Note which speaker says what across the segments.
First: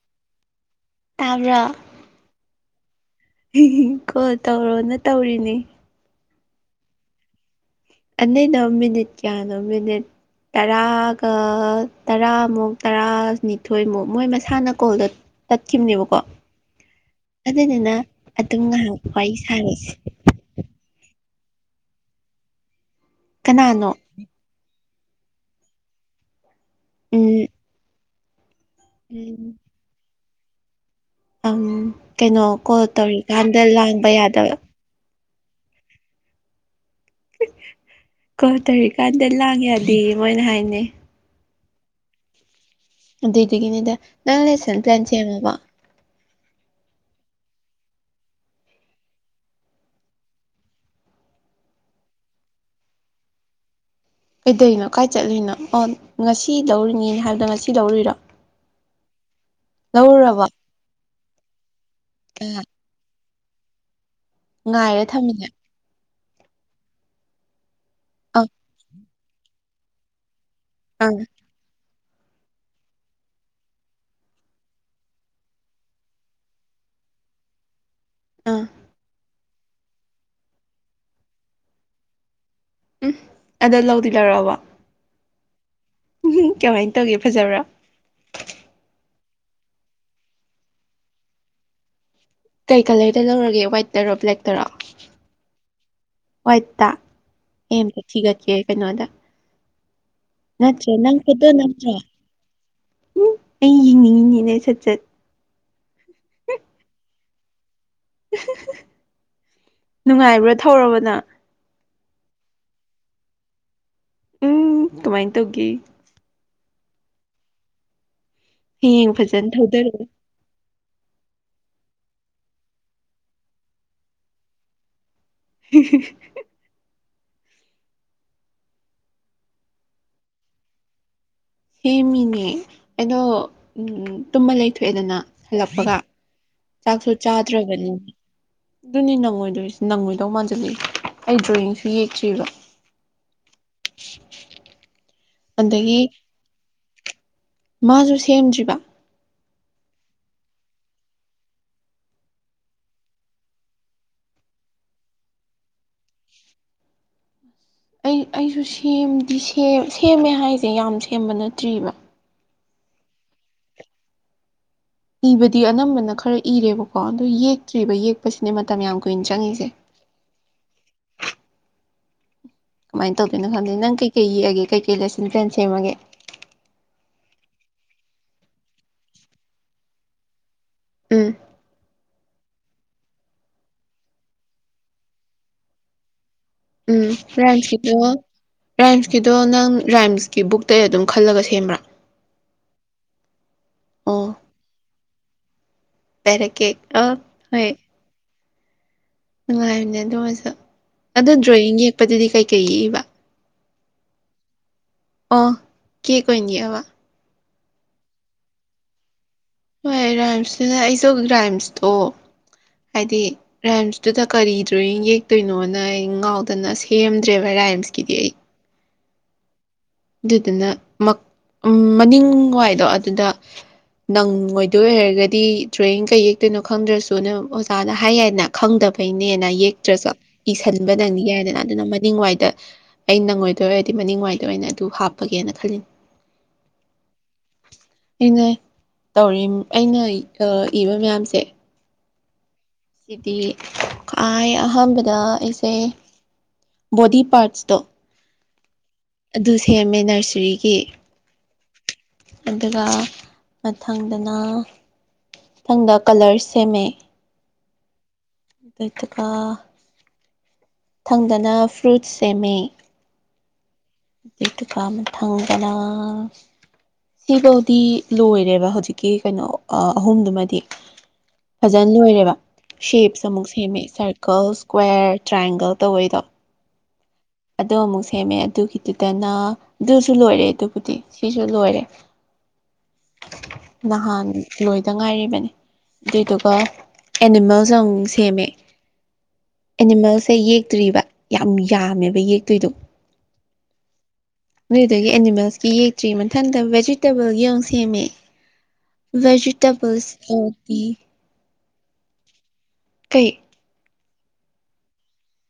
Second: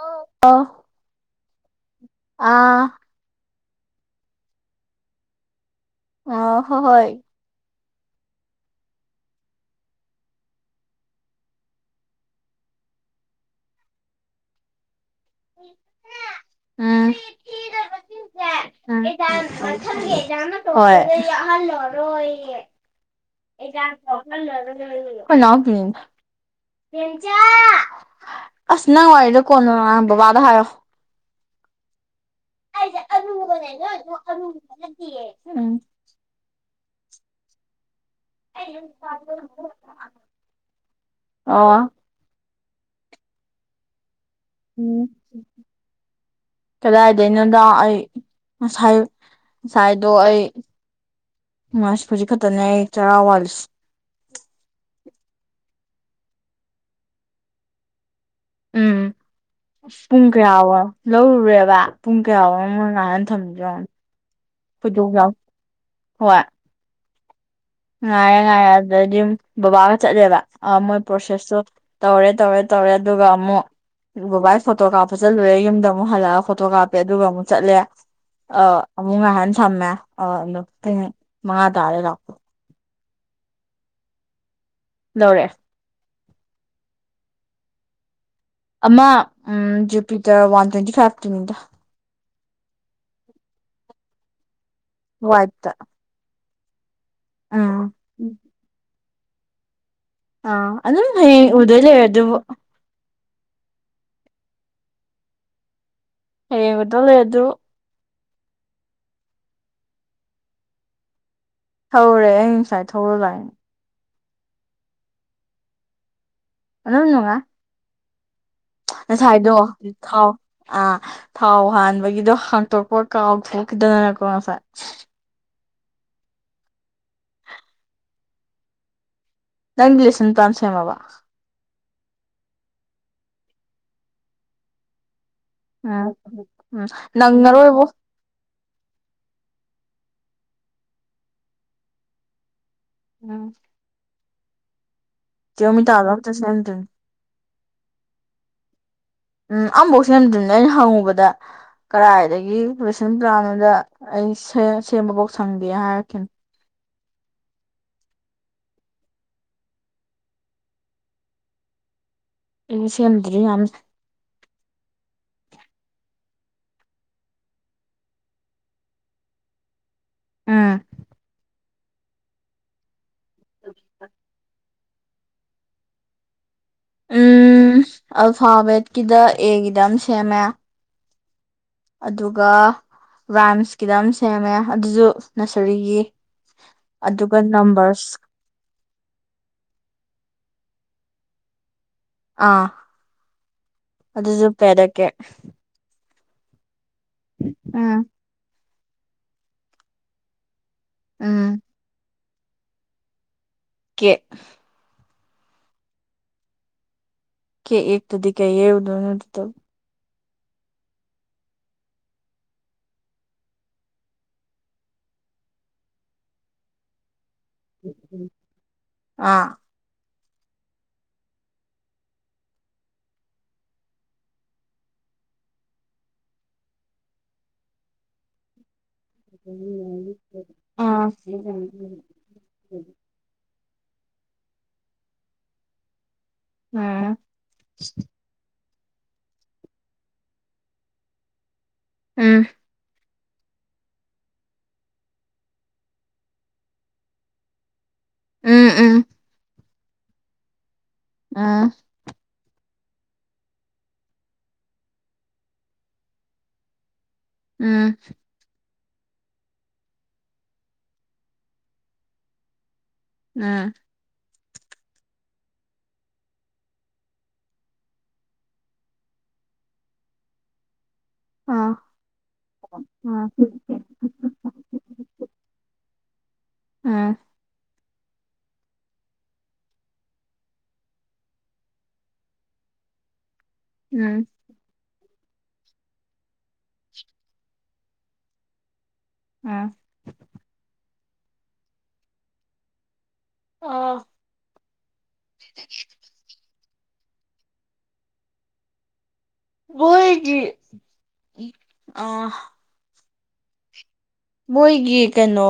Speaker 1: ꯑꯣ ꯑꯣ
Speaker 2: ꯇꯥꯕ꯭ꯔꯣ
Speaker 1: ꯑꯥ
Speaker 2: ꯀꯣꯜ ꯇꯧꯔꯣꯅ ꯇꯧꯔꯤꯅꯦ
Speaker 1: ꯑ ꯍꯣ ꯍꯣꯏ
Speaker 2: ꯑꯅꯣꯏꯅꯣ ꯃꯤꯅꯤꯠ ꯀꯌꯥꯅꯣ ꯃꯤꯅꯤꯠ ꯇꯔꯥꯒ ꯇꯔꯥꯃꯨꯛ ꯇꯔꯥꯅꯤꯊꯣꯏꯃꯨꯛ ꯃꯣꯏ ꯃꯁꯥꯅ ꯀꯣꯜꯗ ꯇꯠꯈꯤꯕꯅꯦꯕꯀꯣ
Speaker 1: ꯎꯝ
Speaker 2: ꯑꯗꯨꯅꯤꯅ ꯑꯗꯨꯝ ꯉꯥꯏꯍꯥꯛ ꯋꯥꯔꯤ ꯁꯥꯔꯤꯁꯦ
Speaker 1: ꯍꯣꯏ
Speaker 2: ꯀꯅꯥꯅꯣ ꯎꯝ
Speaker 1: [unintelligible] [unintelligible] ꯑꯁ ꯅꯪ ꯋꯥꯔꯤꯏꯔꯤꯗꯣ ꯀꯣꯟꯅꯣ ꯅꯍ ꯕꯕꯥꯗ ꯍꯥꯏꯌꯣ
Speaker 2: ꯀꯩꯅꯣ ꯀꯣꯜ ꯇꯧꯔꯤꯀꯥꯟꯗ ꯂꯥꯡꯕ ꯌꯥꯗꯕ
Speaker 1: ꯎꯝ
Speaker 2: ꯀꯣ ꯇꯧꯔꯤ ꯀꯥꯟꯗ ꯂꯥꯡ ꯌꯥꯗ ꯃꯣꯏꯅ ꯍꯥꯏꯅꯩ
Speaker 1: ꯑꯣ
Speaker 2: ꯑꯗꯨꯏꯗꯨꯒꯤꯅꯤꯗ ꯅꯪ ꯂꯦꯁꯟ ꯄ꯭ꯂꯥꯟ ꯁꯦꯝꯃꯕ
Speaker 1: ꯀꯗꯥꯏꯗꯩꯅꯣꯗꯣ ꯑꯩ ꯉꯁꯥꯏ ꯉꯁꯥꯏꯗꯣ ꯑꯩ ꯃꯥꯥꯁ ꯐꯖꯤ ꯈꯛꯇꯅꯦ ꯑꯩ ꯆꯔꯥ ꯋꯥꯂꯤꯁ
Speaker 2: ꯀꯩꯗꯅꯣ ꯀꯥꯏ ꯆꯠꯂꯤꯅꯣ ꯑꯣ ꯉꯁꯤ ꯂꯧꯔꯤꯉꯅꯦ ꯍꯥꯏꯕꯗꯣ ꯉꯁꯤ ꯂꯧꯔꯤꯔꯣ
Speaker 1: ꯎꯝ ꯄꯨꯡ ꯀꯌꯥꯣ ꯂꯧꯔꯨꯔꯦꯕ ꯄꯨꯡ
Speaker 2: ꯑ
Speaker 1: ꯀꯌꯥꯣ ꯃꯃ ꯀꯟ
Speaker 2: ꯉꯥꯏꯔ ꯊꯝꯃꯤꯅꯦ
Speaker 1: [unintelligible] ꯉꯥꯏꯔꯦ
Speaker 2: ꯑꯪ
Speaker 1: ꯉꯥꯏꯔꯦ ꯑꯗꯨꯗꯗꯤ ꯑꯗꯨꯝ ꯕꯕꯥꯒ ꯆꯠꯂꯦꯕ ꯃꯣꯏ
Speaker 2: ꯑꯪ
Speaker 1: ꯄ꯭ꯔꯣꯁꯦꯁꯇꯣ ꯇꯧꯔꯦ ꯇꯧꯔꯦ ꯇꯧꯔꯦ ꯑꯗꯨꯒ ꯑꯃꯨꯛ ꯕꯥ ꯑꯩ ꯐꯣꯇꯣ ꯀꯥꯞꯄ ꯆꯠꯂꯨꯔꯦ ꯌꯨꯝꯗ ꯑꯃꯨꯛ ꯍꯜꯂꯛꯑꯒ ꯐꯣꯇꯣ ꯀꯥꯞꯄꯦ ꯑꯗꯨꯒ ꯑꯃꯨꯛ ꯆꯠꯂꯦ ꯑ
Speaker 2: ꯑꯪ
Speaker 1: ꯑꯃꯨꯛ ꯉꯥꯏꯍꯥꯟ ꯊꯝꯃꯦ ꯑ ꯑꯗꯨꯗꯣ ꯄꯨꯡ ꯃꯉꯥ ꯇꯥꯔꯦ ꯂꯥꯛꯄ
Speaker 2: ꯎꯝ ꯑꯗ ꯂꯧꯗꯤ ꯂꯧꯔꯛꯑꯕꯣ
Speaker 1: ꯂꯧꯔꯛꯑꯦ
Speaker 2: ꯎꯝꯍꯝ ꯀꯃꯥꯏꯟ ꯇꯧꯒꯦ ꯐꯖꯕ꯭ꯔꯥ
Speaker 1: ꯑꯃ ꯎꯝ ꯖꯦ ꯄꯤꯗ ꯋꯥꯟ ꯇ꯭ꯋꯦꯟꯇꯤ ꯐꯥꯏꯚ ꯇꯃꯤꯗ
Speaker 2: ꯀꯩ ꯀꯂꯔꯗ ꯂꯧꯔꯒꯦ ꯋꯥꯏꯠꯇꯔꯣ ꯕ꯭ꯂꯦꯛꯇꯔꯣ
Speaker 1: ꯋꯥꯏꯠꯇ
Speaker 2: ꯋꯥꯏꯠꯇ ꯍꯇ
Speaker 1: ꯎꯝ
Speaker 2: ꯊꯤꯦ ꯀꯩꯅꯣ ꯑꯗ
Speaker 1: ꯑꯥ
Speaker 2: ꯑꯆꯥ
Speaker 1: ꯑꯗꯨꯝ
Speaker 2: ꯅꯪꯈꯗ
Speaker 1: ꯍꯌꯦꯡ ꯎꯗꯣꯏ
Speaker 2: ꯅꯪꯈ
Speaker 1: ꯂꯩꯔꯦ ꯑꯗꯨꯕꯨ
Speaker 2: ꯎꯝ ꯑꯩ ꯌꯦꯡꯅꯤꯡꯉꯤꯅꯦꯅ ꯑꯩ ꯁꯠ ꯆꯠ
Speaker 1: ꯑꯦꯉꯗꯣ ꯂꯩ ꯑꯗꯨꯣ
Speaker 2: ꯅꯨꯡꯉꯥꯏꯕ꯭ꯔꯥ ꯊꯧꯔꯕꯅ
Speaker 1: ꯊꯧꯔꯦ ꯑꯩ ꯉꯁꯥꯏ ꯊꯧꯔ ꯂꯏꯅꯦ
Speaker 2: ꯎꯝ ꯀꯃꯥꯏꯅ ꯇꯧꯒꯦ
Speaker 1: ꯑꯣꯅꯨꯡꯉꯥꯏ
Speaker 2: ꯍꯌꯦꯡ ꯐꯖꯅ
Speaker 1: ꯉꯁꯥꯏꯗꯣ
Speaker 2: ꯊꯧꯗꯔꯛꯑꯣ
Speaker 1: ꯊꯥꯎ ꯑꯥ ꯊꯥꯎ ꯍꯥꯟꯕꯒꯤꯗꯣ ꯍꯥꯡꯇꯣꯛꯄ ꯀꯥꯎꯊꯣꯛꯈꯤꯗꯗꯅꯀꯣ ꯉꯁꯥꯏ
Speaker 2: ꯎ
Speaker 1: ꯅꯪ ꯂꯤꯦꯁꯟ ꯇꯥꯟ ꯁꯦꯃꯕꯥ
Speaker 2: ꯍ ꯃꯤꯅꯦ ꯑꯗꯣ ꯇꯨꯝꯕ ꯂꯩꯊꯣꯛꯑꯦꯗꯅ ꯍꯜꯂꯛꯄꯒ
Speaker 1: ꯎꯝ ꯎꯝ
Speaker 2: ꯆꯥꯛꯁꯨ
Speaker 1: ꯅꯪꯉꯔꯣꯏꯕꯣ
Speaker 2: ꯆꯥꯗ꯭ꯔꯕꯅꯤ ꯑꯗꯨꯅꯤ ꯅꯪꯉꯣꯏꯗꯣꯏꯁꯦ ꯅꯪꯉꯣꯏꯗꯧ ꯃꯥꯟꯁꯤꯂ ꯑꯩ ꯗ꯭ꯔꯣꯌꯤꯡꯁꯨ ꯌꯦꯛꯇ꯭ꯔꯤꯕ
Speaker 1: ꯎꯝ
Speaker 2: [inaudible]
Speaker 1: ꯀꯣꯃꯤ
Speaker 2: ꯑꯗꯒꯤ
Speaker 1: ꯇꯥꯗꯣꯠꯇ ꯁꯍꯅꯗꯅꯤ
Speaker 2: ꯃꯥꯁꯨ ꯁꯦꯝꯗ꯭ꯔꯤꯕ
Speaker 1: ꯎꯝ ꯑꯐꯧꯁꯤ ꯅꯗꯅꯦ ꯑꯩꯅ ꯍꯪꯉꯨꯕꯗ ꯀꯗꯥꯏꯗꯒꯤ ꯔꯦꯁꯟ ꯄ꯭ꯂꯥꯟ ꯑꯃꯗ ꯑꯩ ꯁꯦꯝꯕꯐꯥꯎ ꯁꯪꯒꯦ ꯍꯥꯏꯔꯛꯈꯤꯅ
Speaker 2: ꯑꯩ ꯑꯩꯁꯨ ꯁꯦꯝꯗꯤ ꯁꯦꯝꯃꯦ ꯍꯥꯏꯁꯦ ꯌꯥꯝ ꯁꯦꯝꯕ ꯅꯠꯇ꯭ꯔꯤꯕ
Speaker 1: ꯑꯩ ꯁꯦꯝꯗ꯭ꯔꯗꯤ ꯌꯥꯝ
Speaker 2: ꯏꯕꯗꯤ ꯑꯅꯝꯕꯅ ꯈꯔ ꯏꯔꯦꯕꯀꯣ ꯑꯗꯨ ꯌꯦꯛꯇ꯭ꯔꯤꯕ ꯌꯦꯛꯄꯁꯤꯅꯦ ꯃꯇꯝ ꯌꯥꯝ ꯀꯨꯏꯅ ꯆꯪꯉꯤꯁꯦ
Speaker 1: ꯎꯝ
Speaker 2: ꯀꯃꯥꯏꯅ ꯇꯧꯗꯦꯅꯣ ꯈꯪꯗꯦ ꯅꯪ ꯀꯩ ꯀꯩ ꯌꯦꯛꯑꯒꯦꯩꯀꯩ ꯂꯦꯁꯟ ꯄꯦꯟ ꯁꯦꯝꯃꯒꯦ
Speaker 1: ꯎꯝ ꯑꯜꯐꯥꯕꯦꯠꯀꯤꯗ ꯑꯦꯒꯤꯗ ꯑꯃ ꯁꯦꯝꯃꯦ
Speaker 2: ꯎꯝ
Speaker 1: ꯑꯗꯨꯒ ꯔꯥꯏꯝꯁꯀꯤꯗ ꯑꯃ ꯁꯦꯝꯃꯦ ꯑꯗꯨꯁꯨ ꯅꯁꯔꯤꯒꯤ
Speaker 2: ꯎꯝ
Speaker 1: ꯑꯗꯨꯒ
Speaker 2: ꯔꯥꯏꯝꯁꯀꯤꯗꯣ
Speaker 1: ꯅꯝꯕꯔꯁ
Speaker 2: ꯔꯥꯏꯝꯁꯀꯤꯗꯣ ꯅꯪ ꯔꯥꯏꯝꯁꯀꯤ ꯕꯨꯛꯇ ꯑꯗꯨꯝ ꯈꯜꯂꯒ ꯁꯦꯝꯕ꯭ꯔꯥ
Speaker 1: ꯑꯥ
Speaker 2: ꯑꯣ
Speaker 1: ꯑꯗꯨꯁꯨꯄꯦꯗꯀꯦ
Speaker 2: ꯄꯦꯔꯒꯦ
Speaker 1: ꯑꯝ
Speaker 2: ꯅꯨꯡꯉꯥꯏꯕꯅꯦ ꯑꯗꯨ ꯑꯣꯏꯁꯨ ꯑꯗꯣ
Speaker 1: ꯎꯝ
Speaker 2: ꯗ꯭ꯔꯣꯋꯤꯡ ꯌꯦꯛꯄꯗꯨꯗꯤ ꯀꯩꯀꯩ ꯌꯦꯛꯏꯕ
Speaker 1: ꯀꯦ
Speaker 2: ꯑ ꯀ ꯀꯅꯤꯕ
Speaker 1: ꯀ ꯇꯗꯤ ꯀꯩ ꯌꯦꯗꯅ
Speaker 2: ꯍꯣꯏ ꯔꯥꯏꯝꯁꯇꯅ ꯑꯩꯁꯨ ꯔꯥꯏꯝꯁꯇꯣ ꯍꯥꯏꯗꯤ ꯔꯦꯝꯁꯇꯨꯗ ꯀꯔꯤ ꯗ꯭ꯔꯣꯋꯤꯡ ꯌꯦꯛꯇꯣꯏꯅꯣꯅ ꯑꯩ ꯉꯥꯎꯗꯅ ꯁꯤ ꯀ ꯑꯦꯝ ꯗ꯭ꯔꯦꯚꯔ ꯔꯥꯏꯝꯁꯀꯤꯗꯤ ꯑꯩ
Speaker 1: ꯑꯥ
Speaker 2: ꯑꯗꯨꯗꯨꯅ ꯃꯅꯤꯡ ꯋꯥꯏꯗꯣ ꯑꯗꯨꯗ ꯅꯪ ꯑꯣꯏꯗꯣꯏ ꯑꯣꯏ ꯍꯥꯏꯔꯒꯗꯤ ꯗ꯭ꯔꯣꯌꯤꯡ ꯀꯩ ꯌꯦꯛꯇꯣꯏꯅꯣ ꯈꯪꯗ꯭ꯔꯁꯨ ꯅ ꯑꯣꯖꯥꯅ ꯍꯥꯏ ꯌꯥꯅ ꯈꯪꯗꯕꯩꯅꯦꯅ ꯌꯦꯛꯇ꯭ꯔꯁꯨ ꯏꯁꯁꯤꯟꯕ
Speaker 1: ꯎꯝ
Speaker 2: ꯅꯪꯅꯤ ꯌꯥꯏꯗꯅ ꯑꯗꯨꯅ ꯃꯅꯤꯡꯋꯥꯏꯗ ꯑꯩ ꯅꯪꯉꯏꯗꯣꯏ ꯑꯣꯏꯔꯗꯤ ꯃꯅꯤꯡ ꯋꯥꯏꯗꯣꯏ ꯑꯣꯏꯅ ꯑꯗꯨ ꯍꯥꯞꯄꯒꯦꯅ ꯈꯜꯂꯤ
Speaker 1: ꯎꯝ
Speaker 2: ꯑꯩꯅ ꯇꯧꯔꯤ ꯑꯩꯅ ꯏꯕ ꯃꯌꯥꯝꯁꯦ
Speaker 1: ꯎꯝ
Speaker 2: ꯁꯤꯗꯤ ꯈ꯭ꯥꯏ ꯑꯍꯥꯟꯕꯗ ꯑꯩꯁꯦ ꯕꯣꯗꯤ ꯄꯥꯔꯠꯁꯇꯣ
Speaker 1: ꯎꯝ ꯎꯝ
Speaker 2: ꯑꯗꯨ ꯁꯦꯝꯃꯦ ꯅꯔꯁꯔꯤꯒꯤ
Speaker 1: ꯑꯥ
Speaker 2: ꯑꯗꯨꯒ ꯃꯊꯪꯗꯅ ꯃꯊꯪꯗ ꯀꯂꯔ ꯁꯦꯝꯃꯦ
Speaker 1: ꯎꯝ
Speaker 2: ꯑꯗꯨꯒ ꯊꯪꯗꯅ ꯐ꯭ꯔꯨꯠꯁ ꯁꯦꯝꯃꯤ
Speaker 1: ꯎꯝ
Speaker 2: ꯄꯗꯨ ꯀꯥ ꯃ ꯊꯪꯒꯅꯥ ꯁꯤꯐꯧꯗꯤ ꯂꯣꯏꯔꯦꯕ ꯍꯧꯖꯤꯛꯀꯤ ꯀꯩꯅꯣ ꯑꯍꯨꯝꯗꯨꯃꯗꯤ
Speaker 1: ꯑꯥ
Speaker 2: ꯐꯖꯅ ꯂꯣꯏꯔꯦꯕ ꯁꯦꯞꯁ
Speaker 1: ꯎꯝ
Speaker 2: ꯑꯃꯨꯛ ꯁꯦꯝꯃꯦ ꯁꯔꯀꯜꯁ ꯏꯁ꯭ꯀ꯭ꯋꯦꯔ ꯇ꯭ꯔꯥꯏꯌꯦꯡꯒꯜ ꯇꯧꯕꯩꯗꯣ
Speaker 1: ꯎꯝ
Speaker 2: ꯑꯗ ꯑꯃꯨꯛ ꯁꯦꯝꯃꯦ ꯑꯗꯨꯒꯤꯗꯨꯗꯅ ꯑꯗꯨꯁꯨ ꯂꯣꯏꯔꯦ ꯑꯗꯨꯕꯨꯗꯤ ꯁꯤꯁꯨ ꯂꯣꯏꯔꯦ ꯅꯍꯥꯟ
Speaker 1: ꯎꯝ
Speaker 2: ꯂꯣꯏꯗ ꯉꯥꯏꯔꯤꯕꯅꯤ ꯑꯗꯨꯏꯗꯨꯒ ꯑꯦꯅꯤꯃꯦꯜꯁ ꯑꯃꯨ ꯁꯦꯝꯃꯦ
Speaker 1: ꯑꯥ
Speaker 2: ꯑꯦꯅꯤꯃꯦꯜꯁꯦ ꯌꯦꯛꯇ꯭ꯔꯤꯕ ꯌꯥꯝ ꯌꯥꯝꯃꯦꯕ ꯌꯦꯛꯇꯣꯏꯗꯣ
Speaker 1: ꯑ
Speaker 2: ꯅꯣꯏꯗꯒꯤ ꯑꯦꯅꯤꯃꯦꯜꯁꯀꯤ ꯌꯦꯛꯇ꯭ꯔꯤ ꯃꯊꯟꯇ ꯚꯦꯖꯤꯇꯦꯕꯜꯒꯤ ꯑꯃꯨꯛ ꯁꯦꯝꯃꯦ ꯚꯦ
Speaker 1: ꯃꯣꯏꯒꯤ ꯑ
Speaker 2: ꯀꯩ
Speaker 1: ꯃꯣꯏꯒꯤ ꯀꯩꯅꯣ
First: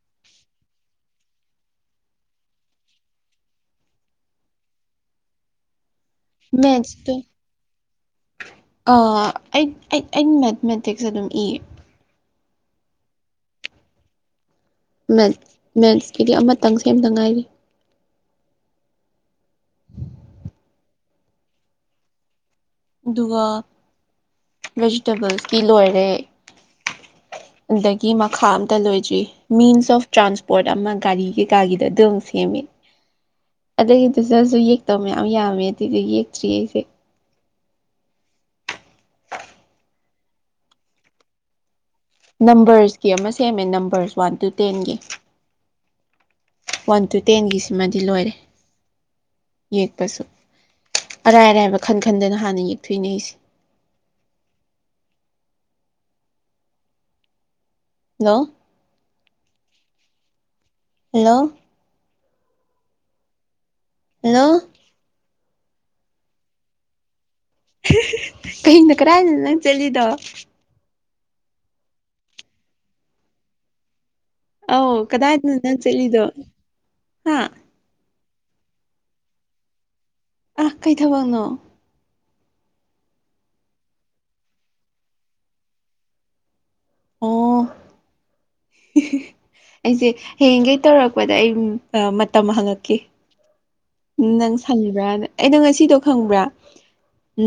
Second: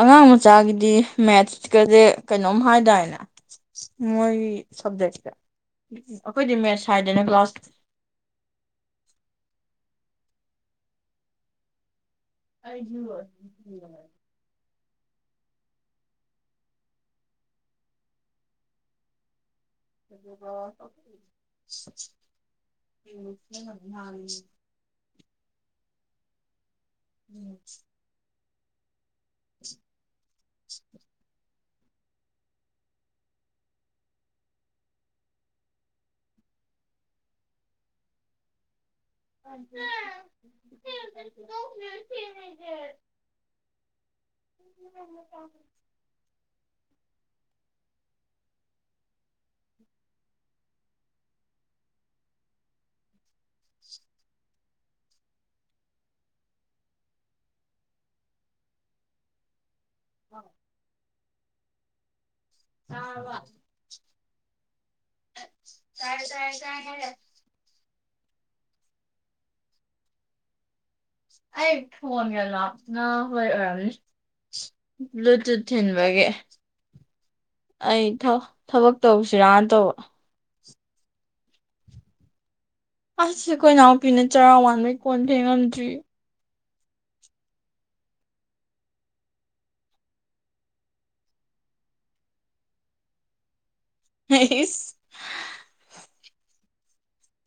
Speaker 1: ꯑꯉꯥꯡ ꯃꯆꯥꯒꯤꯗꯤ ꯃꯦꯠꯁꯀꯁꯦ ꯀꯩꯅꯣꯝ ꯍꯥꯏꯇꯥꯔꯦꯅꯦ ꯃꯣꯏꯒꯤ ꯁꯞꯖꯦꯛꯇ ꯑꯩꯈꯣꯏꯗꯤ ꯃꯦꯠꯁ
Speaker 2: ꯃꯦꯠꯁꯇꯣ
Speaker 1: ꯍꯥꯏꯗꯅ ꯀ꯭ꯂꯥꯁ
Speaker 2: ꯑꯩ ꯑ ꯃꯦꯊꯃꯦꯇꯤꯛꯁ ꯑꯗꯨꯝ ꯏꯌꯦ
Speaker 1: ꯑꯩꯒꯤ
Speaker 2: ꯃꯦꯁ ꯃꯦꯠꯁꯀꯤꯗꯤ ꯑꯃꯇꯪ ꯁꯦꯝꯅ ꯉꯥꯏꯔꯤ
Speaker 1: [inaudible]
Speaker 2: ꯚꯦꯖꯤꯇꯦꯕꯜꯁꯇꯤ ꯂꯣꯏꯔꯦ ꯑꯗꯒꯤ ꯃꯈꯥ ꯑꯝꯇ ꯂꯣꯏꯗ꯭ꯔꯤ ꯃꯤꯟꯁ ꯑꯣꯐ ꯇ꯭ꯔꯥꯟꯁꯄꯣꯔꯠ ꯑꯃ ꯒꯥꯔꯤ ꯀꯩꯀꯥꯒꯤꯗ ꯑꯗꯨꯝ ꯁꯦꯝꯃꯦ ꯑꯗꯒꯤꯗꯨꯗꯁꯨ ꯌꯦꯛꯇꯧ ꯃꯌꯥꯝ ꯌꯥꯝꯃꯦ ꯑꯗꯨꯏꯗꯤ ꯌꯦꯛꯇ꯭ꯔꯤꯌꯦ ꯑꯩꯁꯦ
Speaker 1: [inaudible] [inaudible]
Speaker 2: ꯅꯝꯕꯔꯁꯀꯤ ꯑꯃ ꯁꯦꯝꯃꯦ ꯅꯝꯕꯔꯁ ꯋꯥꯟ ꯇꯨ ꯇꯦꯟꯒꯤ ꯋꯥꯟ ꯇꯨ ꯇꯦꯟꯒꯤꯁꯤꯃꯗꯤ ꯂꯣꯏꯔꯦ ꯌꯦꯛꯄꯁꯨ ꯑꯔꯥꯏ ꯑꯔꯥꯏꯕ ꯈꯟ ꯈꯟꯗꯅ ꯍꯥꯟꯅ ꯌꯦꯛꯊꯣꯛꯅꯦꯩꯁꯦ
Speaker 1: [inaudible]
Speaker 2: ꯍꯜꯂꯣ
Speaker 1: ꯎꯝ
Speaker 2: ꯍꯜꯂꯣ
Speaker 1: [unintelligible]
Speaker 2: ꯍꯜꯂꯣ
Speaker 1: ꯇꯥꯔꯦ ꯇꯥꯔꯦ ꯇꯥꯏꯌꯦ
Speaker 2: ꯀꯤꯡꯗ ꯀꯗꯥꯥꯏꯗ ꯅꯪ ꯆꯠꯂꯤꯗꯣ
Speaker 1: ꯑꯩ ꯐꯣꯟ ꯀꯂ ꯑ ꯍ
Speaker 2: ꯑꯧ ꯀꯗꯥꯏꯗꯅꯣ
Speaker 1: ꯕ꯭ꯂꯨꯇꯨꯠ
Speaker 2: ꯅꯪ ꯆꯠꯂꯤꯗꯣ
Speaker 1: ꯊꯤꯟꯕꯒꯤ
Speaker 2: ꯍꯥ
Speaker 1: ꯑꯩ ꯊꯕꯛ ꯇꯧꯁꯤꯔꯥꯅ ꯇꯧꯕ
Speaker 2: ꯑꯥ ꯀꯩ ꯊꯕꯛꯅꯣ
Speaker 1: ꯑꯁꯈꯣꯏ ꯏꯅꯥꯎꯄꯤꯅ ꯆꯔꯥ ꯋꯥꯟꯕꯩ ꯀꯣꯟ ꯐꯦꯡ ꯉꯝꯗ꯭ꯔꯤ
Speaker 2: ꯑꯣ ꯑꯩꯁꯦ ꯍꯌꯦꯡꯒꯩ ꯇꯧꯔꯛꯄꯗ ꯑꯩ ꯃꯇꯝ ꯍꯪꯉꯛꯀꯦ ꯎꯝ ꯅꯪ
Speaker 1: ꯍꯩꯁ
Speaker 2: ꯁꯥꯜꯂꯤꯕ꯭ꯔꯥ ꯑꯩꯅꯣ ꯉꯁꯤꯗꯣ ꯈꯪꯕ꯭ꯔꯥ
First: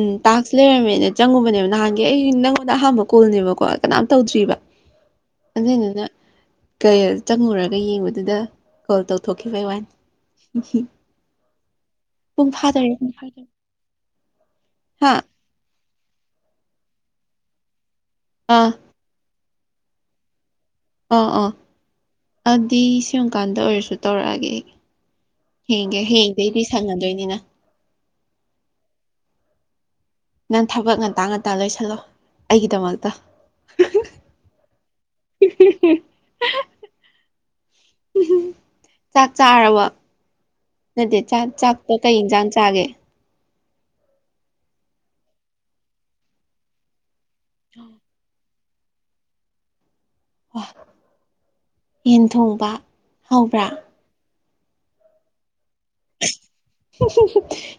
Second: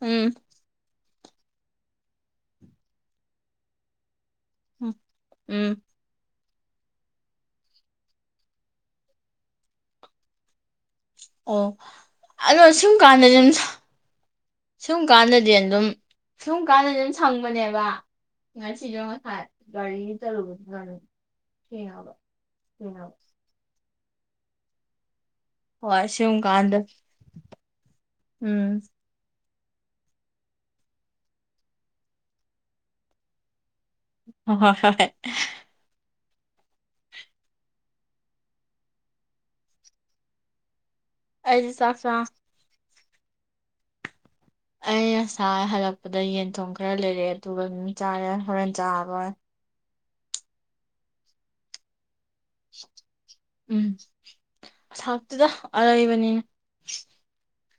Speaker 1: ꯎꯝ
Speaker 2: ꯇꯥꯁꯛ ꯂꯩꯔꯝꯃꯦꯅ ꯆꯪꯉꯨꯕꯅꯦꯕ ꯅꯍꯥꯟꯒꯤ ꯑꯩ ꯅꯪꯉꯣꯟꯗ ꯑꯍꯝꯕ ꯀꯣꯜꯅꯦꯕꯀꯣ ꯀꯅꯥꯝ ꯇꯧꯗ꯭ꯔꯤꯕ
Speaker 1: ꯎꯝ
Speaker 2: ꯑꯗꯨꯅꯦꯅ ꯀ ꯆꯪꯉꯨꯔꯒ ꯌꯦꯡꯕꯨꯗꯨꯗ ꯀꯣꯜ ꯇꯧꯊꯣꯛꯈꯤꯕꯩ ꯋꯥꯅꯤ
Speaker 1: ꯑꯣ
Speaker 2: ꯄꯨꯡ
Speaker 1: ꯑꯗꯣ
Speaker 2: ꯐꯥꯗꯣꯔꯦ
Speaker 1: ꯁꯨꯝ
Speaker 2: ꯄꯨꯡ
Speaker 1: ꯀꯥꯟꯗ ꯁꯨꯝ
Speaker 2: ꯐꯥꯗꯣꯔꯦ
Speaker 1: ꯁꯨꯝ
Speaker 2: ꯍꯥ
Speaker 1: ꯀꯥꯟꯗꯗꯤ ꯑꯗꯨꯝ ꯁꯨꯝ ꯀꯥꯟꯗꯗꯤ ꯑꯗꯨꯝ ꯁꯪꯕꯅꯦꯕ
Speaker 2: ꯑꯥ
Speaker 1: ꯉꯁꯤꯗ ꯉꯁꯥꯏ ꯒꯥꯔꯤ ꯆꯔꯨꯒ
Speaker 2: ꯑꯥ ꯑꯥ ꯑꯗꯨꯗꯤ ꯁꯤꯨꯝꯀꯥꯟꯗ ꯑꯣꯏꯔꯁꯨ ꯇꯧꯔꯛꯑꯒꯦ ꯑꯩ ꯍꯦꯡꯒꯦ
Speaker 1: ꯍꯣꯏ ꯁꯨꯝ
Speaker 2: ꯍꯌꯦꯗꯩꯗꯤ
Speaker 1: ꯀꯥꯟꯗ
Speaker 2: ꯁꯪꯉꯗꯣꯏꯅꯤꯅ
Speaker 1: ꯎꯝ
Speaker 2: ꯅꯪ ꯊꯕꯛ ꯉꯟꯇꯥ ꯉꯟꯇꯥ ꯂꯣꯏꯁꯤꯜꯂꯣ ꯑꯩꯒꯤꯗꯃꯛꯇ
Speaker 1: ꯍꯣꯏ ꯍꯣꯏ ꯍꯣꯏ
Speaker 2: [inaudible] ꯎ ꯆꯥꯛ ꯆꯥꯔꯕ ꯅꯠꯇꯦ ꯆꯥꯛ
Speaker 1: ꯑꯩꯁꯨ
Speaker 2: ꯆꯥꯛꯇꯣ
Speaker 1: ꯆꯥ
Speaker 2: ꯀꯩ ꯌꯦꯟꯁꯥꯡ ꯆꯥꯒꯦ
Speaker 1: ꯑꯩ ꯉꯁꯥ ꯍꯜꯂꯛꯄꯗ ꯌꯦꯟ ꯊꯣꯡ ꯈꯔ ꯂꯩꯔꯛꯑꯦ ꯑꯗꯨꯒ ꯃꯤ ꯆꯥꯔꯦ ꯍꯣꯔꯦꯟ ꯆꯥꯔꯣꯏ
Speaker 2: ꯌꯦꯟ ꯊꯣꯡꯕ ꯍꯧꯕ꯭ꯔꯥ
Speaker 1: ꯍꯥꯎꯇꯦꯗꯥ ꯑꯔꯩꯕꯅꯤ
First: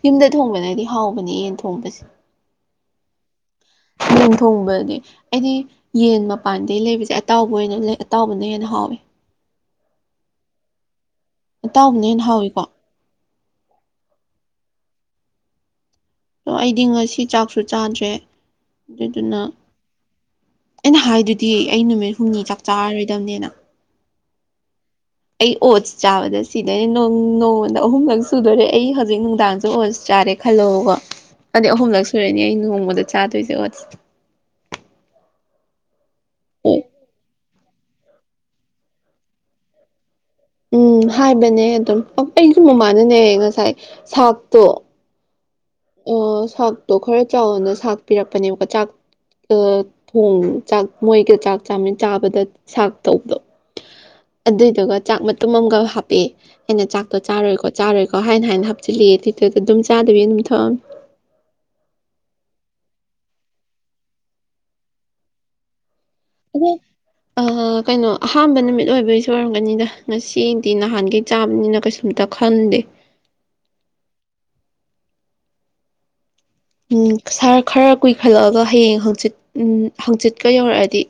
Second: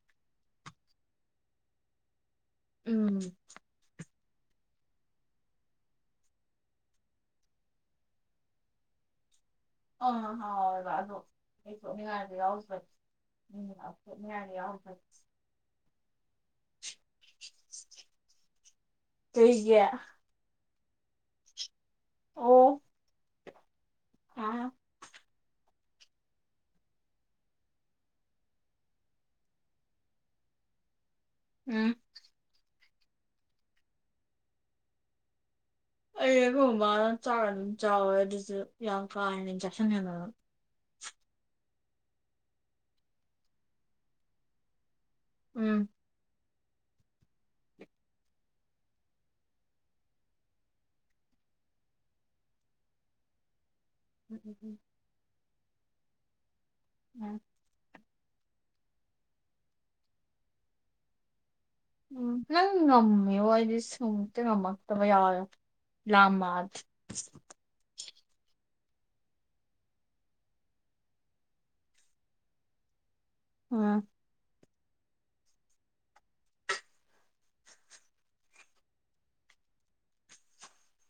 Speaker 2: ꯌꯨꯝꯗ ꯊꯣꯡꯕꯅꯗꯤ ꯍꯥꯎꯕꯅꯦ ꯌꯦꯟ ꯊꯣꯡꯕꯁꯦ
Speaker 1: ꯎꯝ
Speaker 2: ꯌꯦꯟ ꯊꯣꯡꯕ ꯑꯩꯗꯤ ꯌꯦꯟ ꯃꯄꯥꯟꯗꯒꯤ ꯂꯩꯕꯁꯦ ꯑꯇꯥꯎꯕ ꯑꯣꯏꯅ ꯂꯩ ꯑꯇꯥꯎꯕꯅ ꯍꯦꯟꯅ ꯍꯥꯎꯋꯦ
Speaker 1: ꯑꯥ ꯍꯥꯎꯋꯦ ꯑꯗꯣ ꯑꯩ
Speaker 2: ꯑꯇꯥꯎꯕꯅ ꯍꯦꯟꯅ
Speaker 1: ꯊꯣꯛꯅꯤꯡꯉꯥꯏꯗꯤ
Speaker 2: ꯍꯥꯎꯋꯦꯀꯣ
Speaker 1: ꯌꯥꯎꯗꯕ [unintelligible]
Speaker 2: ꯑꯗꯣ ꯑꯩꯗꯤ ꯉꯁꯤ ꯆꯥꯛꯁꯨ ꯆꯥꯗ꯭ꯔꯦ ꯑꯗꯨꯗꯨꯅ
Speaker 1: ꯀꯩꯒꯤ
Speaker 2: ꯑꯩꯅ ꯍꯥꯏꯗꯨꯗꯤ ꯑꯩ ꯅꯨꯃꯤꯠ ꯍꯨꯝꯅꯤ ꯆꯥꯛ ꯆꯥꯔꯔꯣꯏꯗꯕꯅꯤꯅ
Speaker 1: ꯑꯥ
Speaker 2: ꯑꯩ ꯑꯣꯠꯁ ꯆꯥꯕꯗ ꯁꯤꯗꯅꯦ ꯅꯣꯡꯃꯣꯟꯗ ꯑꯍꯨꯝꯂꯛ ꯁꯨꯗꯣꯔꯦ ꯑꯩ ꯍꯧꯖꯤꯛ ꯅꯨꯡꯗꯥꯡꯁꯨ ꯑꯣꯠꯁ ꯆꯥꯔꯦ ꯈꯜꯂꯛꯎꯀꯣ ꯑꯩ
Speaker 1: ꯎꯝ
Speaker 2: ꯑꯍꯨꯝꯂꯛ ꯁꯨꯔꯦꯅꯤ ꯑꯩ ꯅꯣꯡꯃꯗ ꯆꯥꯗꯣꯏꯁꯦ ꯑꯣꯠꯁ
Speaker 1: ꯑꯩꯒꯨꯝꯕ ꯑꯗꯨ ꯆꯥꯛꯔ ꯑꯗꯨꯝ ꯆꯥꯎꯋꯦ ꯑꯗꯨꯁꯨ ꯌꯥꯝ ꯀꯥ ꯍꯦꯅ ꯏꯟꯖꯦꯛꯁꯟ ꯌꯦꯗ
Speaker 2: ꯎꯝ ꯍꯥꯏꯕꯅꯦ ꯑꯗꯨꯝ ꯑꯩꯁꯨ ꯃꯃꯥꯅꯅꯦꯍ ꯉꯁꯥꯏ ꯁꯥꯛꯇꯣ
Speaker 1: ꯎꯝ
Speaker 2: ꯑ ꯁꯥꯛꯇꯣ ꯈꯔ ꯆꯥꯎꯅ ꯁꯥꯛ ꯄꯤꯔꯛꯄꯅꯦꯕꯀꯣ ꯆꯥꯛ ꯊꯣꯡ ꯆꯥꯛ ꯃꯣꯏꯒ ꯆꯥꯛ ꯆꯥꯃꯤ ꯆꯥꯕꯗ ꯁꯥꯛ ꯇꯧꯕꯗꯣ ꯑꯗꯨꯏꯗꯨꯒ ꯆꯥꯛ ꯃꯇꯨꯝ ꯑꯃꯒ ꯍꯥꯞꯄꯦ ꯑꯩꯅ ꯆꯥꯛꯇꯣ ꯆꯥꯔꯣꯏꯀꯣ ꯆꯥꯔꯣꯏ ꯀꯣ ꯍꯥꯏꯅ ꯍꯥꯏꯅ ꯍꯥꯞꯆꯤꯜꯂꯛꯑꯦ ꯑꯗꯨꯇꯔꯗ ꯑꯗꯨꯝ ꯆꯥꯗꯕꯤ ꯑꯗꯨꯝ ꯊꯣꯛꯑꯝꯃꯦ
Speaker 1: ꯎꯝ ꯅꯪ ꯉꯝꯃꯦꯕꯣ ꯑꯩꯗꯤ ꯁꯨꯡꯇꯥ ꯉꯝꯃꯛꯇꯕ ꯌꯥꯎꯋꯦ
Speaker 2: ꯑꯣ
Speaker 1: ꯂꯥꯝꯃꯛꯑꯗꯤ
Speaker 2: ꯑ ꯀꯩꯅꯣ ꯑꯍꯥꯟꯕ ꯅꯨꯃꯤꯠ ꯑꯣꯏꯕꯒꯤꯁꯨ ꯑꯣꯏꯔꯝꯒꯅꯤꯗ ꯉꯁꯤꯗꯤ ꯅꯍꯥꯟꯈꯩ ꯆꯥꯕꯅꯤꯅ ꯀꯩꯁꯨꯝꯇ ꯈꯟꯗꯦ
Speaker 1: ꯑ
Speaker 2: ꯎꯝ ꯁꯥꯔ ꯈꯔ ꯀꯨꯏꯈꯠꯂꯛꯑꯒ ꯍꯌꯦꯡ ꯍꯥꯡꯆꯤꯠ ꯎ ꯍꯥꯡꯆꯤꯠꯀ ꯌꯧꯔꯛꯑꯗꯤ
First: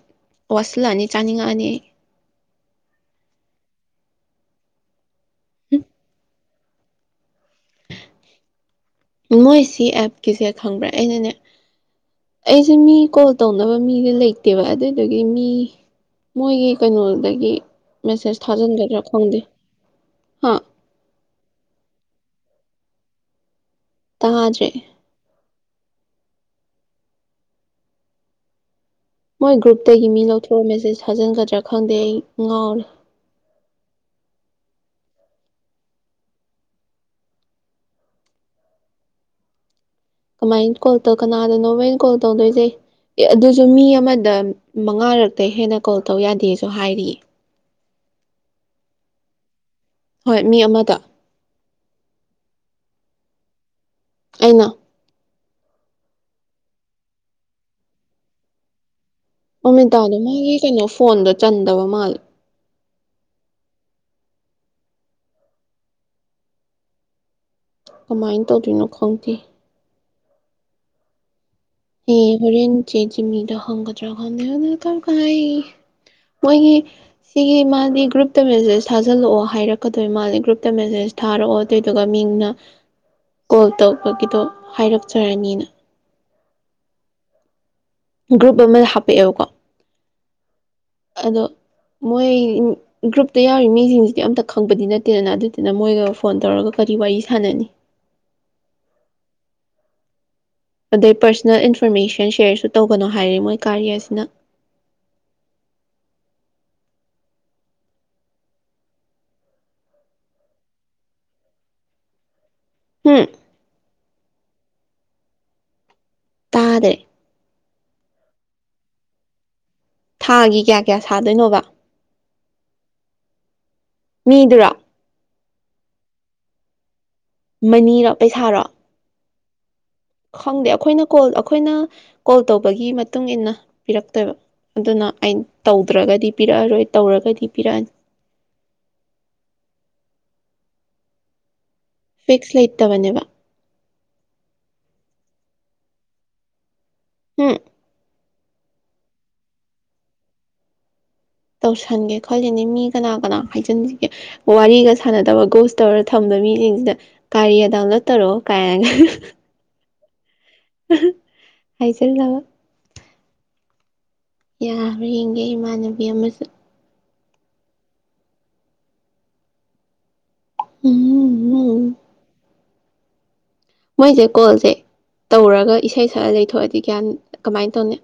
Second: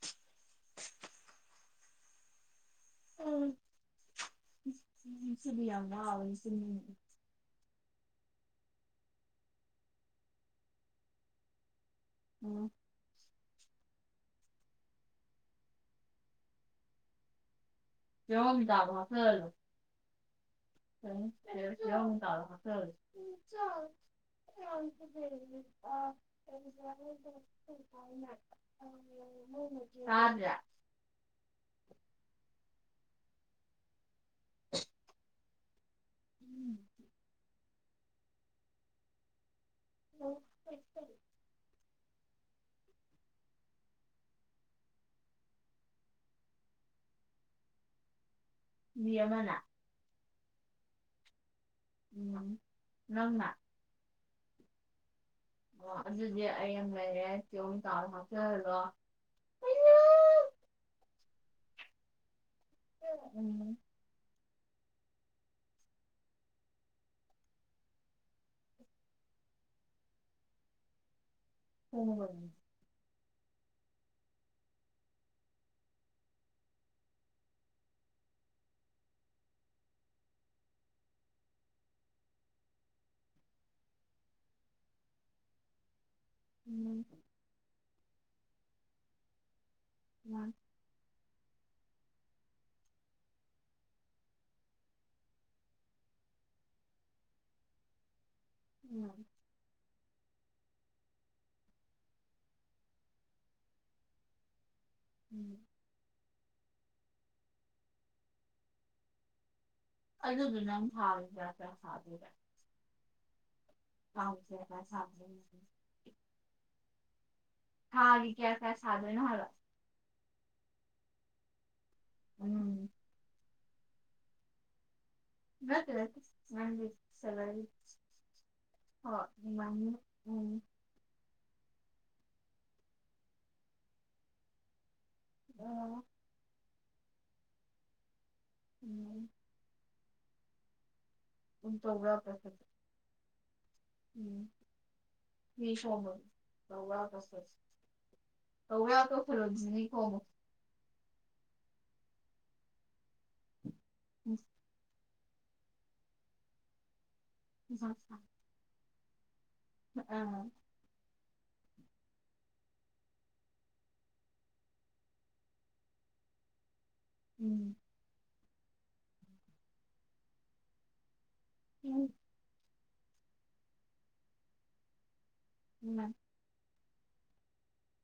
Speaker 2: ꯋꯥꯁꯤꯜꯂꯛꯑꯅꯤ ꯆꯥꯅꯤꯡꯉꯛꯑꯅꯤ
Speaker 1: [unintelligible]
Speaker 2: ꯃꯣꯏ ꯁꯤ ꯑꯦꯞꯀꯤꯁꯦ ꯈꯪꯕ꯭ꯔꯥ ꯑꯩꯅꯅꯦ
Speaker 1: ꯎꯝ
Speaker 2: ꯑꯩꯁꯦ ꯃꯤ ꯇꯧꯅꯕ ꯃꯤꯗꯤ ꯂꯩꯇꯦꯕ ꯑꯗꯨꯗꯨꯒꯤ ꯃꯤ ꯃꯣꯏꯒꯤ ꯀꯩꯅꯣꯗꯒꯤ ꯃꯦꯁꯦꯁ
Speaker 1: ꯌꯦꯔꯨꯝ ꯃꯆꯥꯗꯣ
Speaker 2: ꯊꯖꯥꯟꯗꯣꯏꯔꯥ ꯈꯪꯗꯦ
Speaker 1: ꯍꯥꯞꯆꯜꯂꯣ
Speaker 2: ꯍꯥ
Speaker 1: [unintelligible]
Speaker 2: ꯇꯥꯗ꯭ꯔꯦ
Speaker 1: [inaudible]
Speaker 2: ꯃꯣꯏ ꯒ꯭ꯔꯨꯞꯇꯒꯤ ꯃꯤ
Speaker 1: ꯇꯥꯗ꯭ꯔꯥ
Speaker 2: ꯂꯧꯊꯣꯛꯑꯒ ꯃꯦꯁꯦꯖ ꯊꯥꯖꯤꯟꯒꯗ꯭ꯔꯥ ꯈꯪꯗꯦ ꯑꯩ ꯉꯥꯎꯔꯦ
Speaker 1: [unintelligible]
Speaker 2: ꯀꯃꯥꯏꯅ ꯀꯣꯜ ꯇꯧ ꯀꯅꯥꯗꯅꯣ ꯑꯩꯏꯅ ꯀꯣꯜ ꯇꯧꯗꯣꯏꯁꯦ ꯑꯦ ꯑꯗꯨꯁꯨ ꯃꯤ ꯑꯃꯗ ꯃꯉꯥꯔꯛꯇꯩ ꯍꯦꯟꯅ ꯀꯣꯜ ꯇꯧ ꯌꯥꯗꯦꯁꯨ ꯍꯥꯏꯔꯤꯌꯦ
Speaker 1: ꯃꯤ ꯑꯃꯅ
Speaker 2: ꯍꯣꯏ ꯃꯤ ꯑꯃꯗ
Speaker 1: ꯅꯪꯅ
Speaker 2: ꯑꯩꯅ
Speaker 1: ꯑꯣ ꯑꯗꯨꯗꯤ ꯑꯩ ꯑꯃꯥ ꯂꯩꯔꯦ ꯆꯦ ꯑꯣꯃꯤꯇꯥꯖꯨ ꯍꯥꯞꯆꯜ ꯍꯜꯂꯣ
Speaker 2: ꯑꯣꯃꯤꯇꯥꯗꯣ ꯃꯥꯒꯤ ꯀꯩꯅꯣ ꯐꯣꯟꯗꯣ ꯆꯟꯗꯕ ꯃꯥꯜꯂꯦ
Speaker 1: [unintelligible]
Speaker 2: ꯀꯃꯥꯏꯅ ꯇꯧꯗꯣꯏꯅꯣ ꯈꯪꯗꯦ ꯑꯩ
Speaker 1: ꯎꯝ
Speaker 2: ꯍꯣꯔꯦꯟ ꯆꯦ ꯖꯤꯃꯤꯗ [inaudible] ꯃꯣꯏꯒꯤ ꯁꯤꯒꯤ ꯃꯥꯗꯤ ꯒ꯭ꯔꯨꯞꯇ ꯃꯦꯁꯦꯖ ꯊꯥꯖꯤꯜꯂꯛꯑꯣ ꯍꯥꯏꯔꯛꯀꯗꯣꯏ ꯃꯥꯜꯂꯤ ꯒ꯭ꯔꯨꯞꯇ ꯃꯦꯁꯦꯁ ꯊꯥꯔꯛꯑꯣ ꯑꯗꯨꯏꯗꯨꯒ ꯃꯤꯡꯅ ꯀꯣꯜ ꯇꯧꯕꯒꯤꯗꯣ ꯍꯥꯏꯔꯛꯆꯔꯅꯤꯅ
Speaker 1: ꯎꯝ
Speaker 2: ꯒ꯭ꯔꯨꯞ ꯑꯃꯗ ꯍꯥꯞꯄꯛꯑꯦꯕꯀꯣ
Speaker 1: ꯎꯝ
Speaker 2: ꯑꯗꯣ ꯃꯣꯏ ꯒ꯭ꯔꯨꯞꯇ ꯌꯥꯎꯔꯤ ꯃꯤꯁꯤꯡꯁꯤꯗꯤ ꯑꯝꯇ ꯈꯪꯕꯗꯤ ꯅꯠꯇꯦꯗꯅ ꯑꯗꯨꯗꯨꯅ ꯃꯣꯏꯒ ꯐꯣꯟ ꯇꯧꯔꯒ ꯀꯔꯤ ꯋꯥꯔꯤ ꯁꯥꯟꯅꯅꯤ
Speaker 1: ꯎꯝ
Speaker 2: ꯑꯗꯩ ꯄꯔꯁꯣꯅꯦꯜ ꯏꯟꯐꯣꯔꯃꯦꯁꯟ ꯁꯦꯌꯔꯁꯨ ꯇꯧꯒꯅꯣ ꯍꯥꯏꯔꯦ ꯃꯣꯏ ꯀꯥꯔꯤꯌꯔꯁꯤꯅ
Speaker 1: ꯎꯝ ꯑꯗꯨꯗꯨꯅ ꯐꯥꯎꯗ꯭ꯔꯒꯗꯔ [inaudible]
Speaker 2: ꯍꯨꯝ
Speaker 1: [unintelligible]
Speaker 2: ꯇꯥꯗꯦ
Speaker 1: ꯊꯥꯒꯤ ꯀꯌꯥ ꯀꯌꯥ ꯁꯥꯗꯣꯏ ꯍꯥꯢꯕ
Speaker 2: ꯊꯥꯒꯤ ꯀꯌꯥ ꯀꯌꯥ ꯁꯥꯗꯣꯏꯅꯣꯕ
Speaker 1: ꯑꯝ
Speaker 2: ꯃꯤꯗꯨꯔꯣ
Speaker 1: ꯅꯠꯇꯦꯗ ꯅꯪꯒꯤ
Speaker 2: ꯃꯅꯤꯔꯣ ꯄꯩꯁꯥꯔꯣ
Speaker 1: ꯍꯣꯢ ꯃꯅꯤ
Speaker 2: ꯈꯪꯗꯦ ꯑꯩꯈꯣꯏꯅ ꯀꯣꯜ ꯑꯩꯈꯣꯏꯅ ꯀꯣꯜ ꯇꯧꯕꯒꯤ ꯃꯇꯨꯡ ꯏꯟꯅ ꯄꯤꯔꯛꯇꯣꯏꯕ ꯑꯗꯨꯅ ꯑꯩꯅ
Speaker 1: ꯑꯥ
Speaker 2: ꯇꯧꯗ꯭ꯔꯒꯗꯤ ꯄꯤꯔꯛꯑꯔꯣꯏ ꯇꯧꯔꯒꯗꯤ ꯄꯤꯔꯛꯑꯅꯤ
Speaker 1: ꯎꯝ ꯎꯨꯡ ꯇꯣꯕ ꯄ
Speaker 2: ꯐꯤꯛꯁ ꯂꯩꯇꯕꯅꯦꯕ
Speaker 1: [inaudible] ꯎꯝ ꯃꯤꯁꯣꯝꯕ ꯧꯔ ꯀꯁ [inaudible]
Speaker 2: ꯍꯝ
Speaker 1: ꯇꯧꯥ ꯀꯣ ꯐꯔꯣꯅꯤ ꯀꯣ [inaudible]
Speaker 2: ꯇꯧꯁꯟꯒꯦ ꯈꯜꯂꯤꯅꯤ ꯃꯤ ꯀꯅꯥ ꯀꯅꯥ ꯍꯥꯏꯖꯤꯟꯁꯤꯒꯦ ꯋꯥꯔꯤꯒ ꯁꯥꯟꯅꯗꯕ ꯒꯣꯁ ꯇꯧꯔ ꯊꯝꯕ ꯃꯤꯁꯤꯡꯁꯤꯗ ꯀꯥꯔꯤꯌꯥ ꯗꯥꯎꯟꯂꯣꯗ ꯇꯧꯔꯛꯑꯣ ꯀꯥꯏꯅꯒ
Speaker 1: ꯎꯝ
Speaker 2: ꯍꯥꯤꯖꯤꯟꯂꯒ ꯌꯥꯈ꯭ꯔ ꯌꯦꯡꯒꯦ ꯏꯃꯥꯟꯅꯕꯤ ꯑꯃꯁꯨ
Speaker 1: ꯎꯝ
Speaker 2: ꯎꯝ
Speaker 1: ꯎꯝ
Speaker 2: ꯃꯣꯏꯁꯦ ꯀꯣꯜꯁꯦ ꯇꯧꯔꯒ ꯏꯁꯩ ꯁꯛꯑ ꯌꯩꯊꯣꯛꯑꯗꯤ ꯒ꯭ꯌꯥꯟ ꯀꯃꯥꯏꯅ ꯇꯧꯅꯤ